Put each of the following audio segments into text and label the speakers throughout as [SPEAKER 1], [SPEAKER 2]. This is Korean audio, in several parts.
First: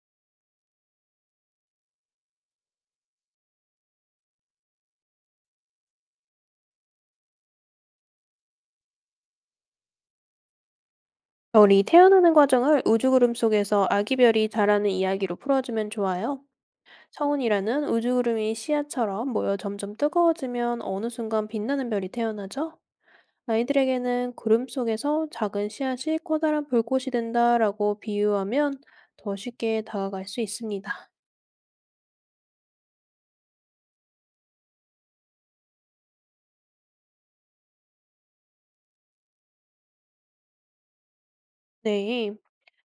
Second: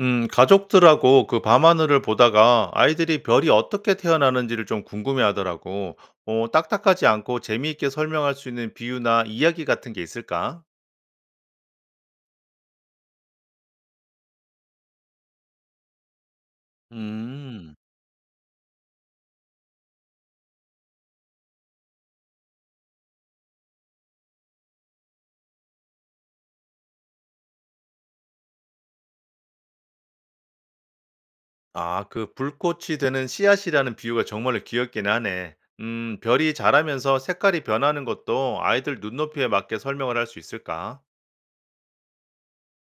[SPEAKER 1] 가족들하고 그 밤하늘을 보다가 아이들이 별이 어떻게 태어나는지를 좀 궁금해 하더라고. 딱딱하지 않고 재미있게 설명할 수 있는 비유나 이야기 같은 게 있을까?
[SPEAKER 2] 별이 태어나는 과정을 우주구름 속에서 아기별이 자라는 이야기로 풀어주면 좋아요.
[SPEAKER 1] 음.
[SPEAKER 2] 성운이라는 우주구름이 씨앗처럼 모여 점점 뜨거워지면 어느 순간 빛나는 별이 태어나죠. 아이들에게는 구름 속에서 작은 씨앗이 커다란 불꽃이 된다라고 비유하면 더 쉽게 다가갈 수 있습니다.
[SPEAKER 1] 아, 그 불꽃이 되는 씨앗이라는 비유가 정말로 귀엽긴 하네. 별이 자라면서 색깔이 변하는 것도 아이들 눈높이에 맞게 설명을 할 수 있을까?
[SPEAKER 2] 네.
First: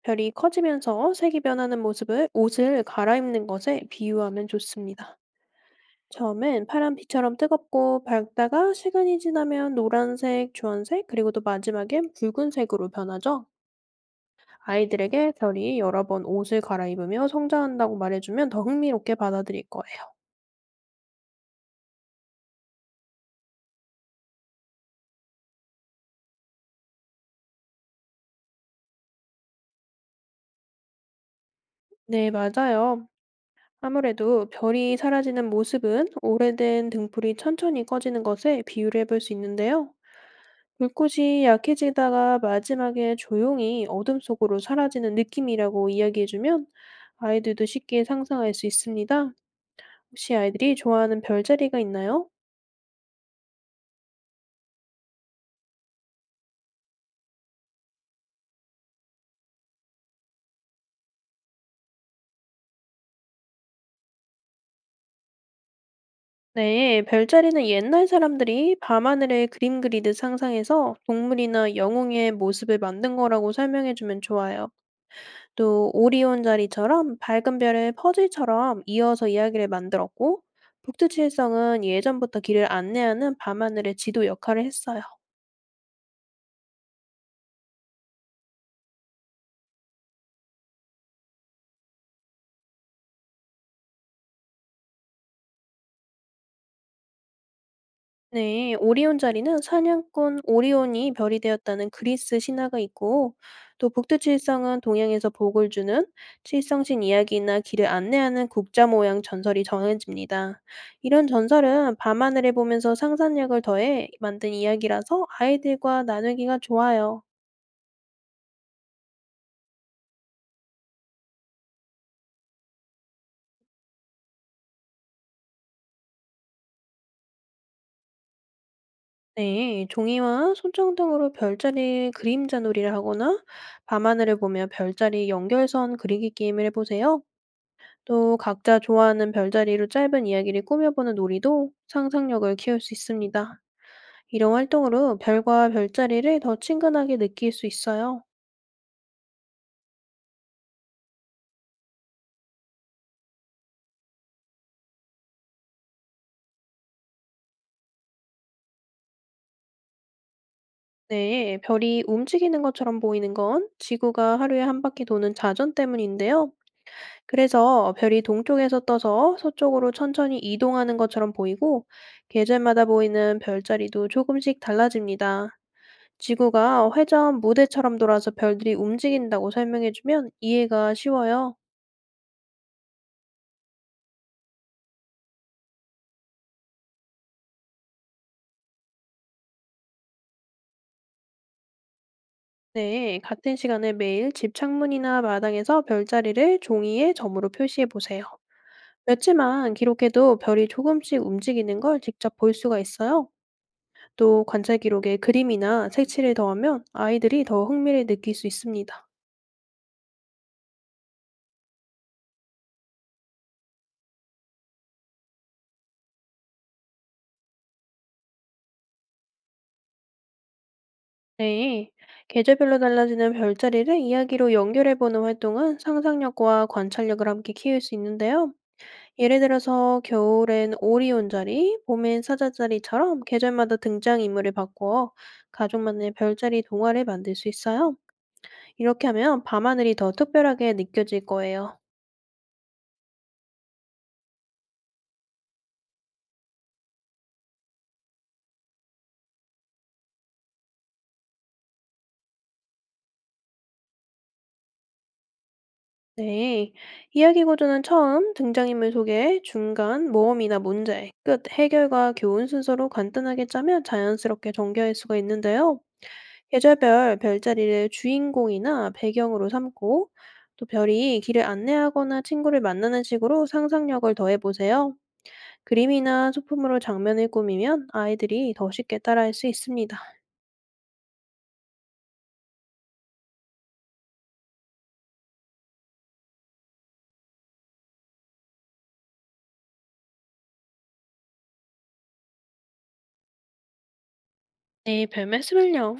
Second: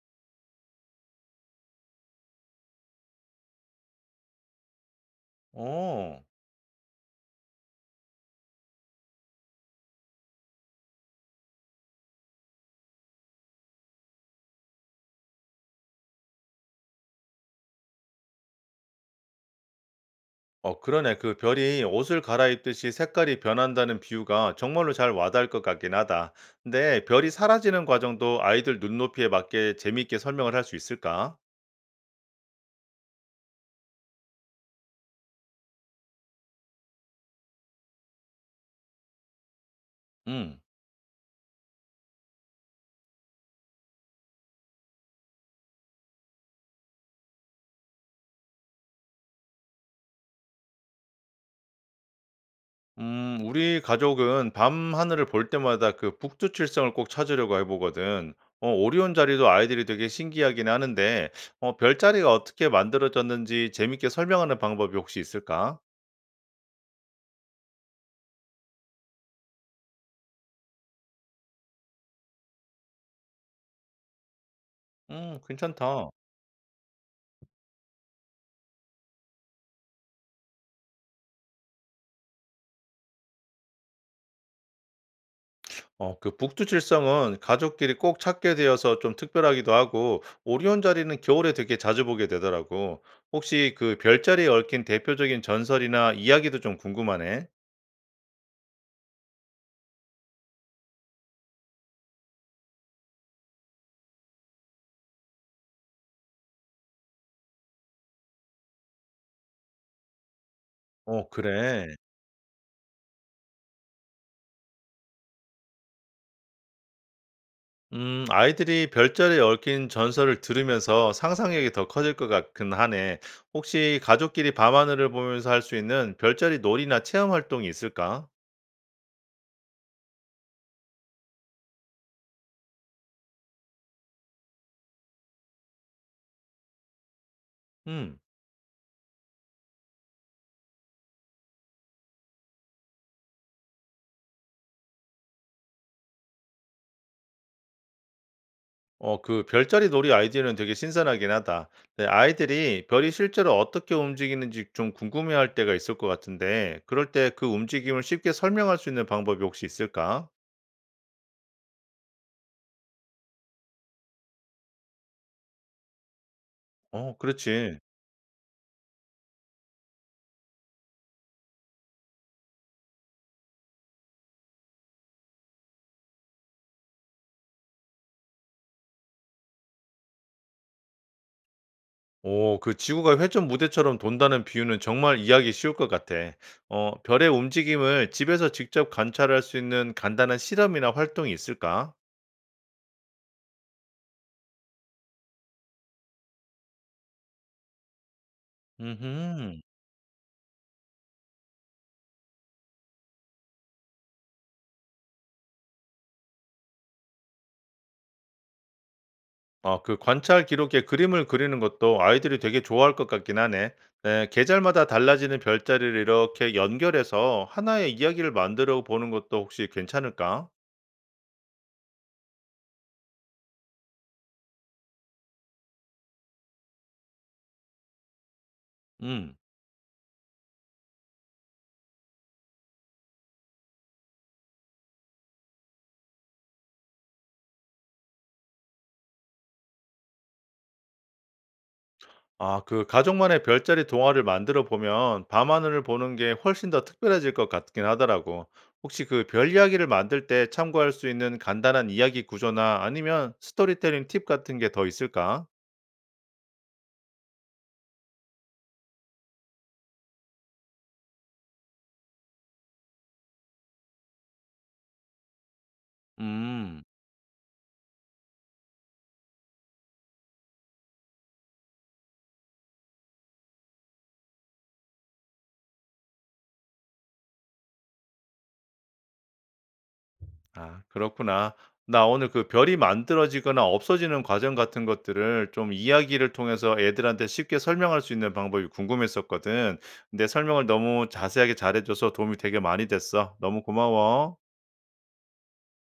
[SPEAKER 2] 별이 커지면서 색이 변하는 모습을 옷을 갈아입는 것에 비유하면 좋습니다.
[SPEAKER 1] 오.
[SPEAKER 2] 처음엔 파란빛처럼 뜨겁고 밝다가 시간이 지나면 노란색, 주황색, 그리고 또 마지막엔 붉은색으로 변하죠. 아이들에게 별이 여러 번 옷을 갈아입으며 성장한다고 말해주면 더 흥미롭게 받아들일 거예요.
[SPEAKER 1] 그러네. 그 별이 옷을 갈아입듯이 색깔이 변한다는 비유가 정말로 잘 와닿을 것 같긴 하다. 근데 별이 사라지는 과정도 아이들 눈높이에 맞게 재미있게 설명을 할 수 있을까?
[SPEAKER 2] 네, 맞아요. 아무래도 별이 사라지는 모습은 오래된 등불이 천천히 꺼지는 것에 비유를 해볼 수 있는데요.
[SPEAKER 1] 음.
[SPEAKER 2] 불꽃이 약해지다가 마지막에 조용히 어둠 속으로 사라지는 느낌이라고 이야기해주면 아이들도 쉽게 상상할 수 있습니다. 혹시 아이들이 좋아하는 별자리가 있나요?
[SPEAKER 1] 우리 가족은 밤 하늘을 볼 때마다 그 북두 칠성을 꼭 찾으려고 해보거든. 오리온 자리도 아이들이 되게 신기하긴 하는데, 별자리가 어떻게 만들어졌는지 재밌게 설명하는 방법이 혹시 있을까?
[SPEAKER 2] 네, 별자리는 옛날 사람들이 밤하늘에 그림 그리듯 상상해서 동물이나 영웅의 모습을 만든 거라고 설명해주면 좋아요. 또
[SPEAKER 1] 괜찮다.
[SPEAKER 2] 오리온 자리처럼 밝은 별의 퍼즐처럼 이어서 이야기를 만들었고, 북두칠성은 예전부터 길을 안내하는 밤하늘의 지도 역할을 했어요.
[SPEAKER 1] 그 북두칠성은 가족끼리 꼭 찾게 되어서 좀 특별하기도 하고, 오리온 자리는 겨울에 되게 자주 보게 되더라고. 혹시 그 별자리에 얽힌 대표적인 전설이나 이야기도 좀 궁금하네.
[SPEAKER 2] 네, 오리온 자리는 사냥꾼 오리온이 별이 되었다는 그리스 신화가 있고, 또 북두 칠성은 동양에서 복을 주는 칠성신 이야기나 길을 안내하는 국자 모양 전설이 정해집니다. 이런
[SPEAKER 1] 그래.
[SPEAKER 2] 전설은 밤하늘을 보면서 상상력을 더해 만든 이야기라서 아이들과 나누기가 좋아요.
[SPEAKER 1] 아이들이 별자리에 얽힌 전설을 들으면서 상상력이 더 커질 것 같긴 하네. 혹시 가족끼리 밤하늘을 보면서 할 수 있는 별자리 놀이나 체험 활동이 있을까?
[SPEAKER 2] 네, 종이와 손정 등으로 별자리 그림자 놀이를 하거나 밤하늘을 보며 별자리 연결선 그리기 게임을 해보세요.
[SPEAKER 1] 음.
[SPEAKER 2] 또 각자 좋아하는 별자리로 짧은 이야기를 꾸며보는 놀이도 상상력을 키울 수 있습니다. 이런 활동으로 별과 별자리를 더 친근하게 느낄 수 있어요.
[SPEAKER 1] 그 별자리 놀이 아이디어는 되게 신선하긴 하다. 네, 아이들이 별이 실제로 어떻게 움직이는지 좀 궁금해할 때가 있을 것 같은데 그럴 때 그 움직임을 쉽게 설명할 수 있는 방법이 혹시 있을까?
[SPEAKER 2] 네, 별이 움직이는 것처럼 보이는 건 지구가 하루에 한 바퀴 도는 자전 때문인데요.
[SPEAKER 1] 그렇지.
[SPEAKER 2] 그래서 별이 동쪽에서 떠서 서쪽으로 천천히 이동하는 것처럼 보이고, 계절마다 보이는 별자리도 조금씩 달라집니다. 지구가 회전 무대처럼 돌아서 별들이 움직인다고 설명해주면 이해가 쉬워요.
[SPEAKER 1] 오, 그 지구가 회전 무대처럼 돈다는 비유는 정말 이해하기 쉬울 것 같아. 별의 움직임을 집에서 직접 관찰할 수 있는 간단한 실험이나 활동이 있을까?
[SPEAKER 2] 네, 같은 시간에 매일 집 창문이나 마당에서 별자리를 종이에 점으로 표시해 보세요.
[SPEAKER 1] 음.
[SPEAKER 2] 며칠만 기록해도 별이 조금씩 움직이는 걸 직접 볼 수가 있어요. 또 관찰 기록에 그림이나 색칠을 더하면 아이들이 더 흥미를 느낄 수 있습니다.
[SPEAKER 1] 아, 그 관찰 기록에 그림을 그리는 것도 아이들이 되게 좋아할 것 같긴 하네. 네, 계절마다 달라지는 별자리를 이렇게 연결해서 하나의 이야기를 만들어 보는 것도 혹시 괜찮을까?
[SPEAKER 2] 네, 계절별로 달라지는 별자리를 이야기로 연결해 보는 활동은 상상력과 관찰력을 함께 키울 수 있는데요.
[SPEAKER 1] 음.
[SPEAKER 2] 예를 들어서 겨울엔 오리온자리, 봄엔 사자자리처럼 계절마다 등장인물을 바꿔 가족만의 별자리 동화를 만들 수 있어요. 이렇게 하면 밤하늘이 더 특별하게 느껴질 거예요.
[SPEAKER 1] 아, 그 가족만의 별자리 동화를 만들어 보면 밤하늘을 보는 게 훨씬 더 특별해질 것 같긴 하더라고. 혹시 그 별 이야기를 만들 때 참고할 수 있는 간단한 이야기 구조나 아니면 스토리텔링 팁 같은 게 더 있을까?
[SPEAKER 2] 네. 이야기 구조는 처음 등장인물 소개, 중간 모험이나 문제, 끝 해결과 교훈 순서로 간단하게 짜면 자연스럽게 전개할 수가 있는데요.
[SPEAKER 1] 음.
[SPEAKER 2] 계절별 별자리를 주인공이나 배경으로 삼고 또 별이 길을 안내하거나 친구를 만나는 식으로 상상력을 더해보세요. 그림이나 소품으로 장면을 꾸미면 아이들이 더 쉽게 따라할 수 있습니다.
[SPEAKER 1] 아, 그렇구나. 나 오늘 그 별이 만들어지거나 없어지는 과정 같은 것들을 좀 이야기를 통해서 애들한테 쉽게 설명할 수 있는 방법이 궁금했었거든. 근데 설명을 너무 자세하게 잘해줘서 도움이 되게 많이 됐어. 너무 고마워.
[SPEAKER 2] 네, 별 말씀을요.